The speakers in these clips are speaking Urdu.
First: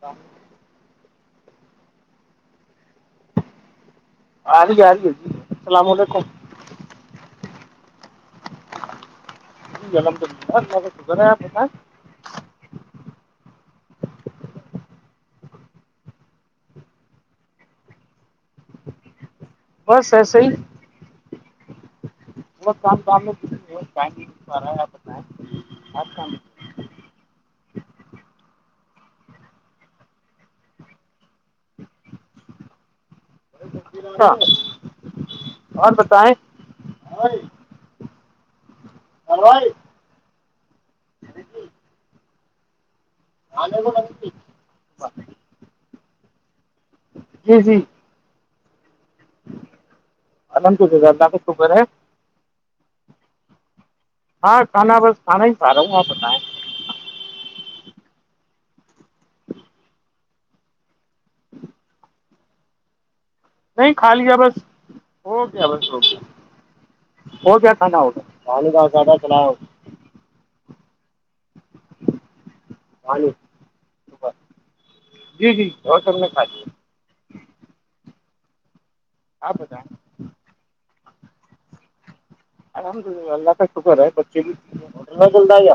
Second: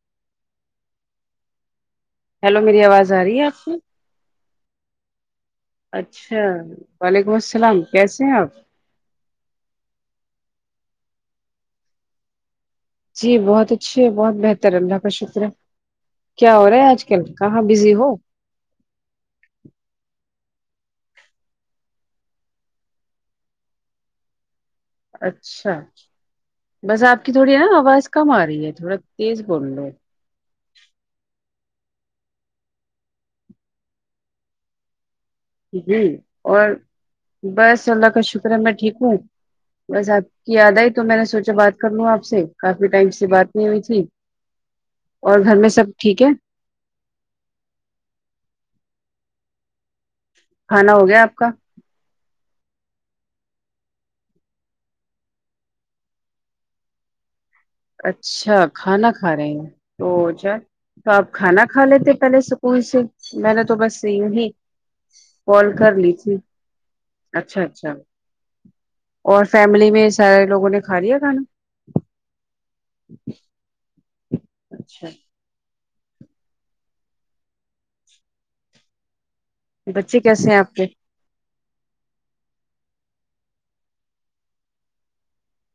کم [unintelligible] ہیلو میری آواز آ رہی ہے آپ سے آ جی آ رہ جی السلام علیکم ہاں وعلیکم السلام کیسے ہے آپ الحمدلللہ اللہ کا شکر ہے آپ بتاے جی بہت اچھیے ہے بہت بہتر ہے اللہ کا شکریہ کیا ہو رہا ہے آج کل کہاں بزی ہو بس ایسے ہی وقت کام کام میں رہا ہے بتائیں اچھا بس آپ کی تھوڑی ہے نا آواز کم آ رہی ہے تھوڑا تیز بول لو ہاں جی اور بس اللہ کا شکر ہے میں ٹھیک ہوں ہائی بس آپ کی یاد آئی تو میں نے سوچا بات کر لوں آپ سے کافی ٹائم سے بات نہیں ہوئی تھی اور گھر میں سب ٹھیک ہے جی جی انت کھانا کوھے ہو گیا آپ دداب کا خبر ہے ہاں کھا بس کھا ہی پا رہا ہوں آپ بتائیں اچھا کھانا کھا رہے ہیں تو کیا تو آپ کھانا کھا لیتے پہلے سکول سے میں نے تو نہیں بس کھا لیا یہی بس ہو گیا کال بس کر ہو لی گیا تھی ہو اچھا گیا اچھا کھانا ہوگیا پانی کا زیادہ اور چلایا ہو فیملی میں سارے لوگوں نے کھا لیا کھانا مع اچھا جی جی اور سب نے کھجی ہے آپتا بچے کیسے ہیں آپ کے آرحمدلہ اللہ کا شکر ہے بچے بھیلہ جل رہ ہے کیایا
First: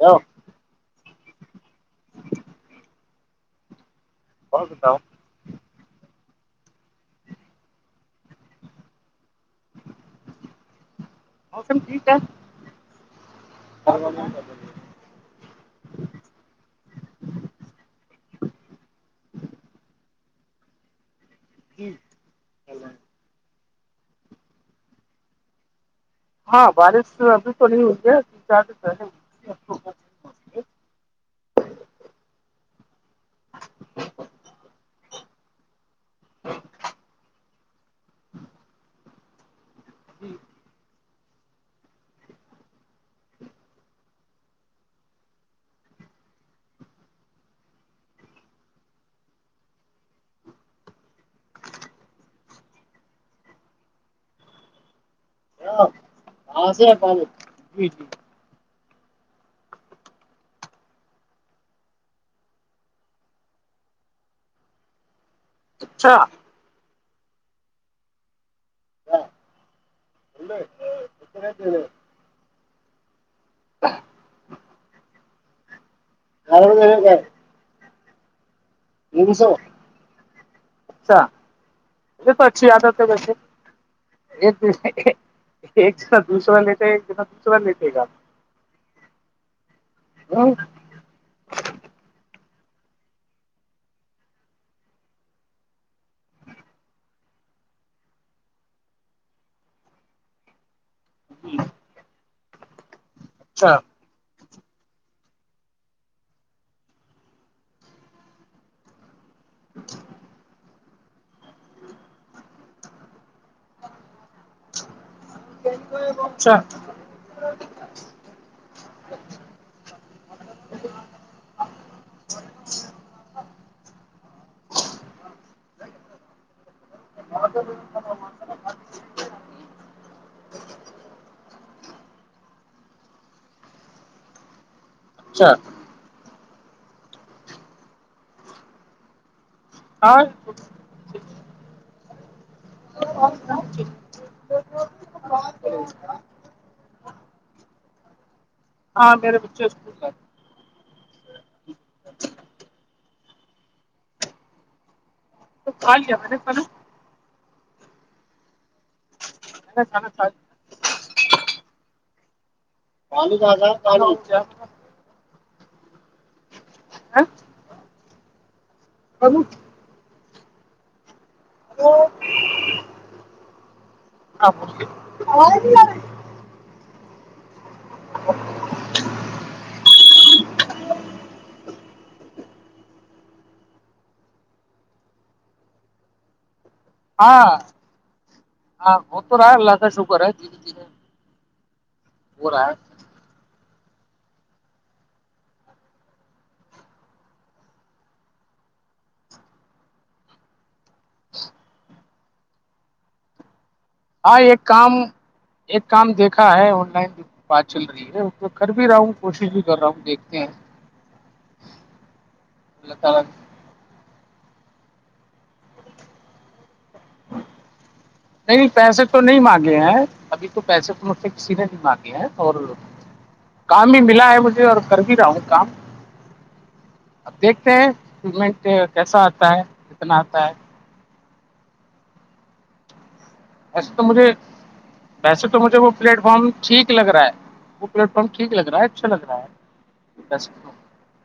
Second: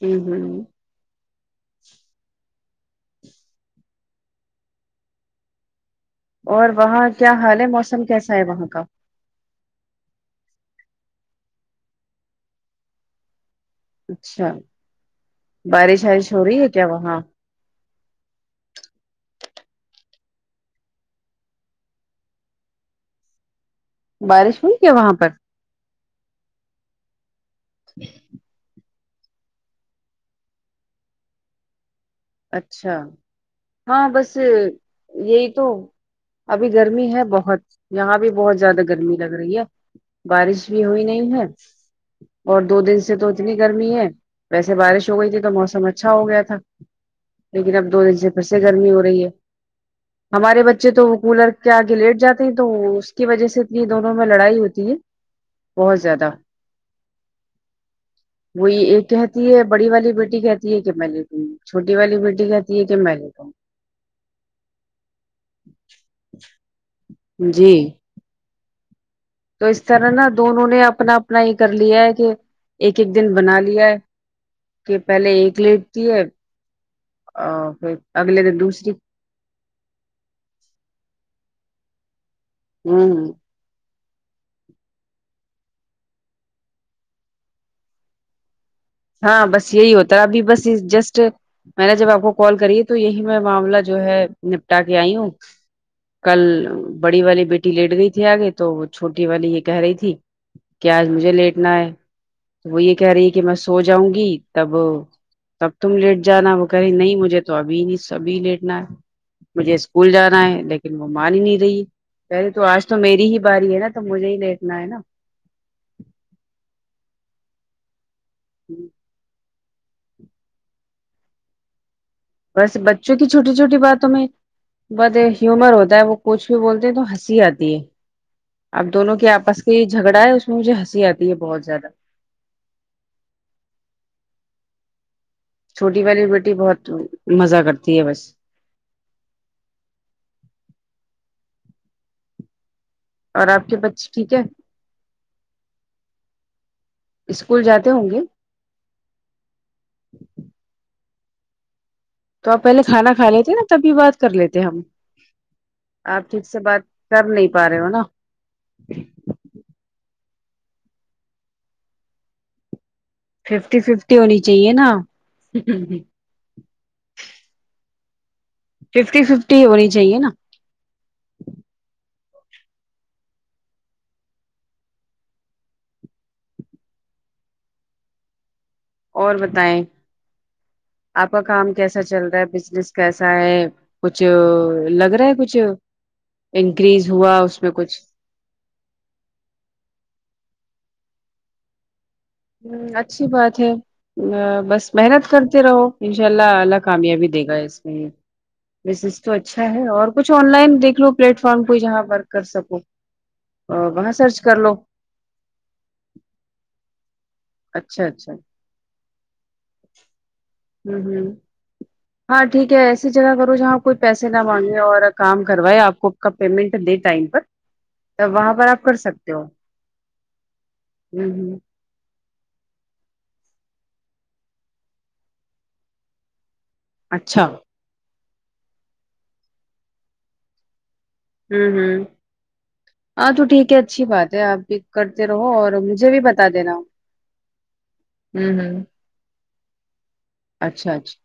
ہ ہوں کو ستا ہوں اور وہاں کیا حال ہے موسم کیسا ہے وہاں کا موسم ٹھیک ہے اچھا بارش وارش ہو رہی ہے کیا وہاں جی بارش ہوئی کیا وہاں پر ہاں بارش ابھی تو نہیں ہوئی ہے تین چار دن پہلے اچھا ہاں بس یہی تو ابھی گرمی ہے بہت یہاں بھی بہت زیادہ گرمی لگ رہی ہے بارش بھی ہوئی نہیں ہے اور دو دن سے تو اتنی گرمی ہے ویسے بارش ہو گئی تھی تو موسم اچھا ہو گیا تھا لیکن اب دو دن سے پھر سے گرمی ہو رہی ہے ج ہمارے بچے تو وہ کولر کے آگے لیٹ جاتے ہیں تو اس کی وجہ سے اتنی دونوں میں لڑائی ہوتی ہے کیا بہت زیادہ آسے پالو جی جی وہی ایک کہتی ہے بڑی والی بیٹی کہتی ہے کہ میں لیٹوں بیٹی والی بیٹی کہتی ہے کہ میںےتا ہوں اچھا جی تو اس طرح نا دونوں نے اپنا اپنا یہ کر لیا ہے کہ ایک ایک دن بنا لیا ہے کہ پہلے ایک لیٹتی ہے آر کر ا پھر اگلے د دوسری سو اچھا تو اچھی آیاد ہو ہے ہوں ویسے ایک د ایک س دو سو لیتے ایک د دو سوا لیتے گم ہاں بس یہی ہوتا ہے ابھی بس جسٹ میں نے جب آپ کو کال کری ہے تو یہی میں معاملہ جو ہے نپٹا کے آئی ہوں کل بڑی والی بیٹی لیٹ گئی تھی آگے تو وہ چھوٹی والی یہ کہہ رہی تھی ا کہ آج مجھے لیٹنا ہے وہ یہ کہہ رہی ہے کہ میں اچھا سو جاؤں گی تب تب تم لیٹ جانا وہ کہ رہی نہیں مجھے تو ابھی نہیں سبھی لیٹنا ہے مجھے اسکول جانا ہے لیکن لیکن وہ مان ہی نہیں رہی پہلے تو آج تو میری ہی باری ہے نا تو مجھے ہی دیکھنا ہے نا اچھا ھممم وسے بچوں کی چھوٹی چھوٹی باتوں میں بت ہیومر ہوتا ہے وہ کچھ بھی بولتے ہیں تو ہنسی آتی ہے اب دونوں کے آپس کی یہ جھگڑا ہے اس میں مجھے ہنسی آتی ہے بہت زیادہ اچھا چھوٹی والی بیٹی بہت مزہ کرتی ہے بس اور اور آپ کے بچے ٹھیک ہے اسکول جاتے ہوں گے ہاں میرے بچ اسک اچھا تو آپ پہلے کھانا کھا لیتے نا تبھی بات کر لیتے ہم تو کھا لیا آپ میں نے ٹھیک سے کھانا بات کر نہیں پا رہے ہو نا چا چانا [unintelligible] ففٹی ففٹی ہونی لیا چاہیے نا ہ ففٹی ففٹی ہونی چاہیے نا ا آ اور [inaudible] اور بتیں آپ کا کام کیسا چل رہا ہے بزنس کیسا ہے کچھ لگ رہا ہے کچھ انکریز ہوا ہاں اس میں کچھ ہاں ہو تو رہا اللہ کاا شوکر ہے دے ہ اچھی بات ہے ا بس محنت کرتے رہو انشاء اللہ العلہ کامیابی دے گا اس میں بزنس تو اچھا ہے اور کچھ آن لائن دیک پلیٹ فارم کو جہاں ورک کر سکوں بت ہاں ایک کام ایک کام دیکھا ہے آن لائن بات چل اچھا رہی ہے اچھا اس کر بھی رہا ہوں کوشش بھی کر رہا ہوں دیکھتے ہیں ہ ہ ہاں ٹھیک ہے اللہ ایسی تعالی جگہ کرو جہاں کوئی پیسے نہ مانگے اور کام کروائے آپ کو کا پیمنٹ دے ٹائم پر تب وہاں نہیں پر آپ کر پیسے تو سکتے نہیں ہو مانگے ہیں ابھی تو پیسے تو مجھ سے ہ کسی ہ نے نہیں مانگے ہیں اور کام بھی ملا ہے مجھے اور کر بھی رہا ہوں کام اب اچھا دیکھتے ہیں پیمنٹ کیسا آتا ہے کتنا آتا ہے ھمم ھمم آ جو ٹھیک ہے ایسے اچھی تو بات مجھے ہے آپ پک کرتے ویسے رہو تو اور وہ مجھے بھی پلیٹ بتا فارم دینا ہ ٹھیک لگ رہا ہے وہ پلیٹ فارم ٹھیک لگ رہا ہے اچھا لگ رہا ہے ویسے تو اچھا اچھا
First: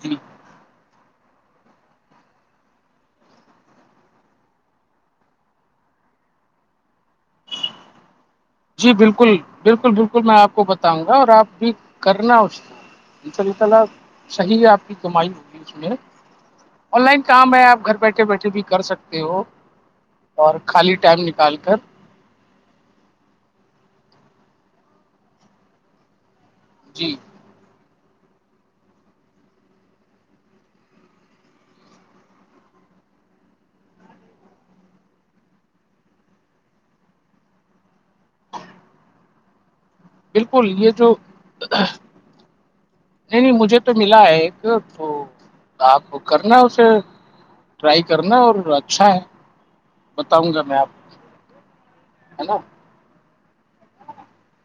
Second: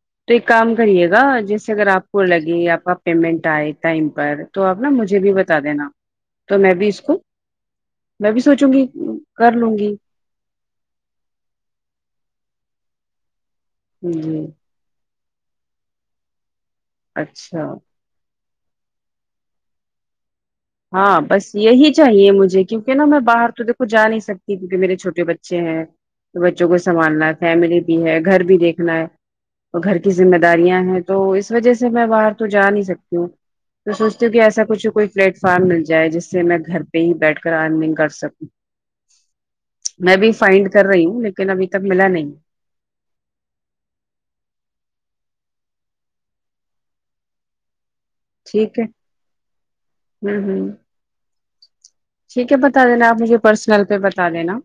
جی ٹھیک کام کریے گا جیسے اگر آپ کو لگے آپ کا پیمنٹ آئے ٹائم پر تو آپ نا مجھے بھی بتا دینا تو میں بھی اس کو میں بھی سوچوں گی جی بالکل کر لوں بالکل گی بالکل میں آپ کو بتاؤں گا اور آپ بھی کرنا اس اناء اللہ تعالی جی صحیح ہے آپ کی کمائی ہوگی اس میں آن لائن کام ہے اچھا آپ گھر بیٹھے بیٹھے بھی کر سکتے ہو اور خالی ہاں ٹائم بس نکال کر یہی چاہیے مجھے کیونکہ نہا میں باہر تو دیکھو جا نہیں سکتی کیونکہ میرے چھوٹے بچے ہیں تو بچوں کو جی سنبھالنا ہے فیملی بھی ہے گھر بھی دیکھنا ہے گھر کی ذمہ داریاں ہیں تو اس وجہ سے میں باہر تو جا نہیں سکتی ہوں تو سوچتے ہو کہ ایسا کچھ کوئی فلٹ فارم مل جائے جس سے میں گھر پہ ہی بیٹھ کر ارننگ کر سکوں میں بھی بالکل فائنڈ کر یہ رہی جو ہوں لیکن ابھی تک ملا نہیں نہیں نہیں مجھے تو ملا ہے ایک تو آپ کرنا اسے ٹرائی کرنا ہے اور اچھا ہے ہوں بتاؤں گا ہوں میں آپ کو ٹھیک ہے بتا دینا آپ مجھے پرسنل پہ بتا دینا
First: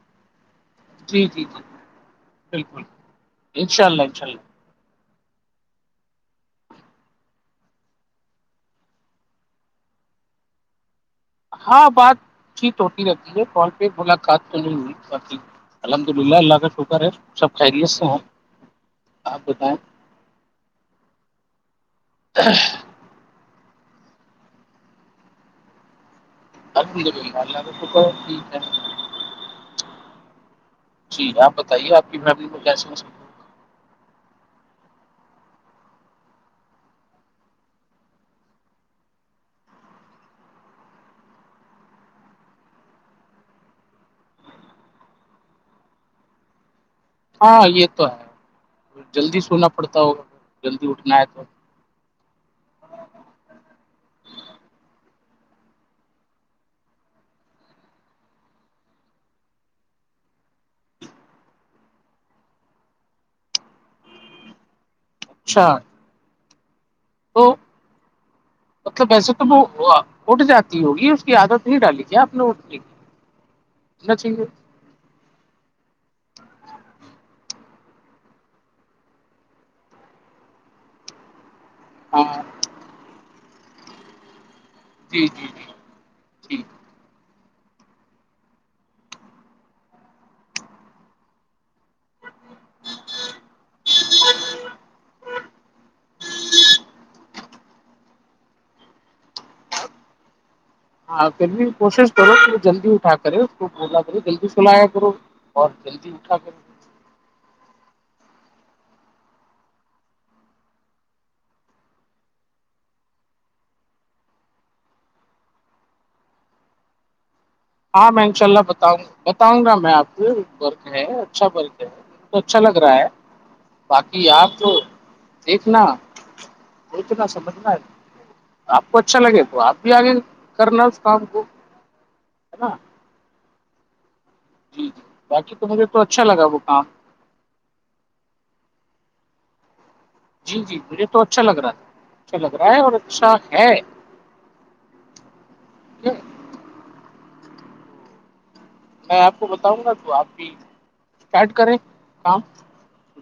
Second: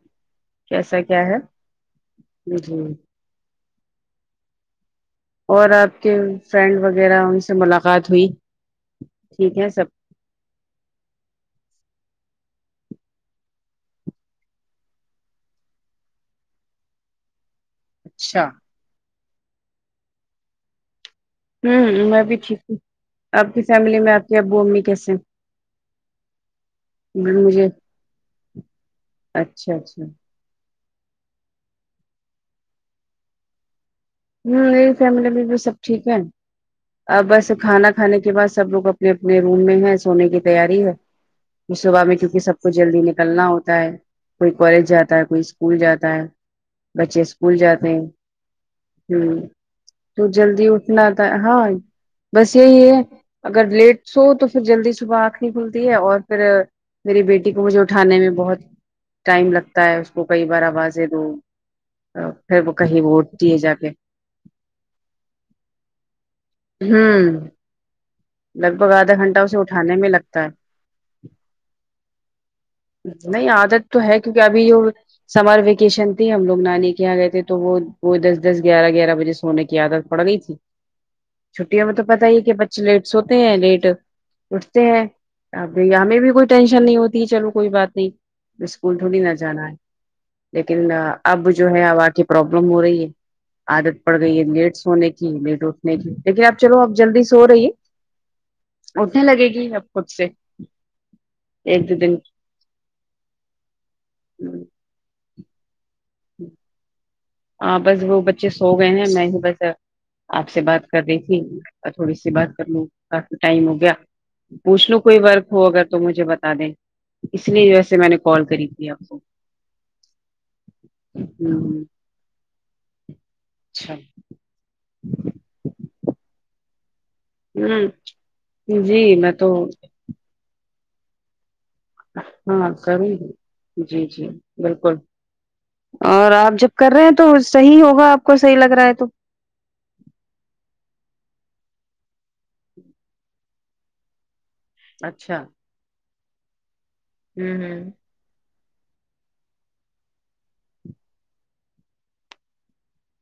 کیسا کیا جی ہے جی جی جی بالکل انشاء اللہ انشا اللہ اور آپ کے فرینڈ وغیرہ ان سے ملاقات ہوئی ٹھیک ہے سب ہاں بات یت ہوتی رہتی ہے کال پہ ملاقات تو نہیں ہوئی بتی الحمد للہ اللہ کا شکر ہے سب خیریت سے ہیں اچھا آپ بتائیں ہوں میں بھی ٹھیک تھی آپ کی فیملی میں آپ کی ابو امی کیسے ہیں البلہ مجھے اللہ توک ھیک ہے اچھا اچھا جی آپ بتائیے آپ کی فیملی میں کیس ہو ہوں مری فیملی میں بھی سب ٹھیک ہے ا بس کھانا کھانے کے بعد سب لوگ اپنے اپنے روم میں ہے سونے کی تیاری ہے صبح میں کیونکہ سب کوچ جلدی نکلنا ہوتا ہے کوئی کالج جاتا ہے کوئی اسکول جاتا ہے بچے اسکول ہاں یہ جاتے ہیں تو ہے جلدی ہ سونا پڑتا ہوگا تو جلدی اٹھنا تھا ہے تو ہاں بس یہی ہے اگر لیٹ سو تو پھر جلدی صبح آنکھ نہیں کھلتی ہے اور پھر میری بیٹی کو مجھے اٹھانے میں بہت ٹائم لگتا ہے اس کو کئی بار آوازیں دو پھر وہ کہیں ووٹ دیے جا کے اچھا ہوں تو لگ بھگ مطلب آدھا ویسے گھنٹہ تو اسے وہ اٹھانے میں اٹ لگتا ہے جاتی ہوگی اس کی عادت نہیں ڈالی ت آپ نےٹنے نہیں عادت تو ہے کیونکہ ابھی سمر ویکیشن تھی ہم لوگ نانی کے یہاں گئے تھے تو وہ کوئی دس دس گیارہ گیارہ بجے سونے کی عادت پڑ گئی تھی چھٹیوں میں تو ہاں پتا ہی کہ بچے لیٹ س ہوتے ہیں لیٹ اٹھتے ہیں جی جی جی اب ہمیں بھی کوئی ٹھیک ٹینشن نہیں ہوتی ہے چلو کوئی بات نہیں اسکول تھوڑی نہ جانا ہے لیکن اب جو ہے اب آ کی پرابلم ہو رہی ہے عادت پڑ گئی ہے لیٹ سونے کی لیٹ اٹھنے کی لیکن اب چلو اب جلدی سو رہی ہے اٹتنے لگے گی اب خود سے ہاں پھر بھی ایک دو کوشش دن کرو کہ جلدی اٹھا کرے اس کو بولا کرے جلدی سلایا کرو اورہ جلدی اٹھا کرو ہاں بس وہ بچے سو گئے ہیں میں ہی بس آپ سے بات کر رہی تھی اور تھوڑی سی بات کر لوں کافی ٹائم ہو گیا پوچھ لو کوئی ورک ہو اگر تو مجھے بتا دیں اس لیے جیسے میں نے کال کری تھی آپ کو وںںا میں آ سے اچھا ہ فک ہے تو اچھا لگ رہا ہے اچھا باقی آپ ایک ن سوتنا سمجھنا ہے ہ آپ کو جی اچھا میں لگے تو آپ بھی آگے کرنا اس کام کو ہاں نا ضرور ہے جی جی جی بالکل جی باقی تو مجھے تو اچھا اور لگا آپ وہ جب کام کر رہے ہیں تو صحیح ہوگا آپ کو صحیح لگ رہا ہے تو جی جی مجھے تو اچھا لگ رہا تھا اچھا لگ رہا ہے اور اچھا ہے اچھا ہوں ہوں میں آپ کو بتاؤں گا تو آپ بھی اسٹارٹ کرے کام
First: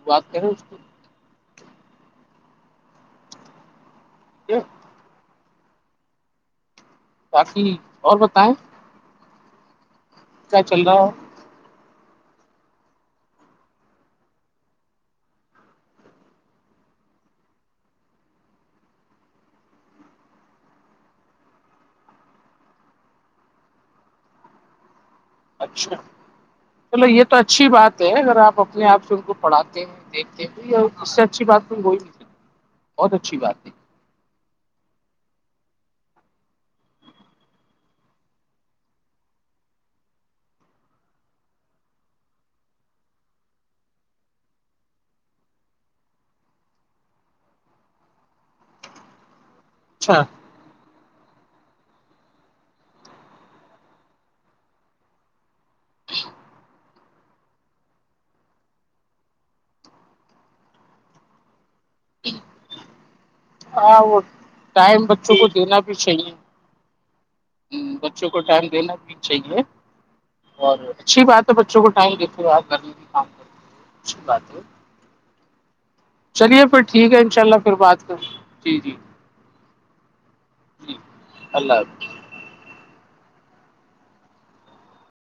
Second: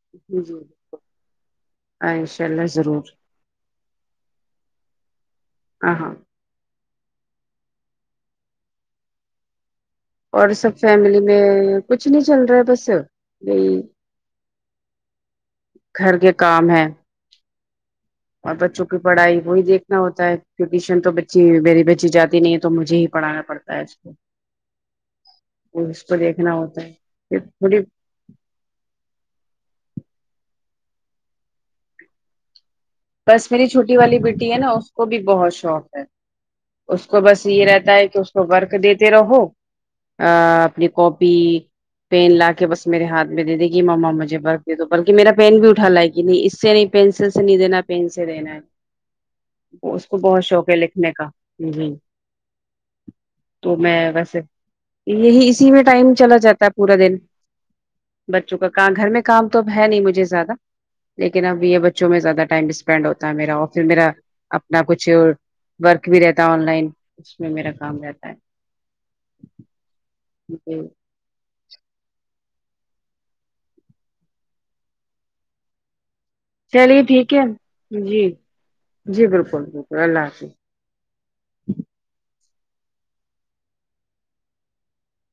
بات جی کریں جی اس کی ہاں ان شاء اللہ ضرور یہ [inaudible] آ ہاں باقی اور بتائیں اور کیا سب چل رہا ہے فیملی میں کچھ نہیں چل رہا ہے بس نہیںئی گھر کے کام ہے ج [unintelligible] اور بچوں کی پڑھائی وہی دیکھنا ہوتا ہے کی ٹیوشن تو بچی میری بچی جاتی نہیں ہے تو مجھے ہی پڑھانا پڑتا تج [unintelligible] اچھا دیکھنا ہوتا ہے مطلب یہ تو پھر اچھی تھوڑی بات اگر آپ اپنے آپ سے ان کو پڑھاتے ہیں دیکھتے ہیں یا اس سے اچھی بات تو وہئی نہیں بہت اچھی بس میری بات ہے چھوٹی والی بیٹی ہے نا اس کو بھی بہت شوق ہے اس کو بس یہ رہتا ہے کہ اس کو ورک دیتے رہو ا اپنی کوپی پین لا کے بس میرے ہاتھ میں دے دے کہ ماما مجھے برق د دو بلکہ میرا پین بھی اٹھا لا ہے کہ نہیں اس سے نہیں پینسل سے نہیں دینا پین سے دینا ہے اس کو اچھا بہت شوق ہے لکھ نیکنے کا ہو ہو تو میں ویسے یہی اسی میں ٹائم چلا جاتا ہے پورا دن بچوں کا کا گھر میں کام تو اب ہے نہیں مجھے زیادہ لیکن اب یہ بچوں میں زیادہ ٹائم ینڈ ہوتا ہے میرا اور پھر ہاں میرا وہ اپنا ٹائم کچھ بچوں کو دینا ورک بھی رہتا ہے چاہیے آن لائن اس میں میرا کام رہتا بچوں کو ہے ٹائم دینا بھی چاہیے اور جی۔ اچھی بات ہے بچوں کو ٹائم دیتے ہو آپ کام کر اچھی بات ہے چلیے پھر ٹھیک ہے ان شاء اللہ پھر بات جی کروں جی جی بالکل بالکل اللہ حافظ جی اللہ حافظ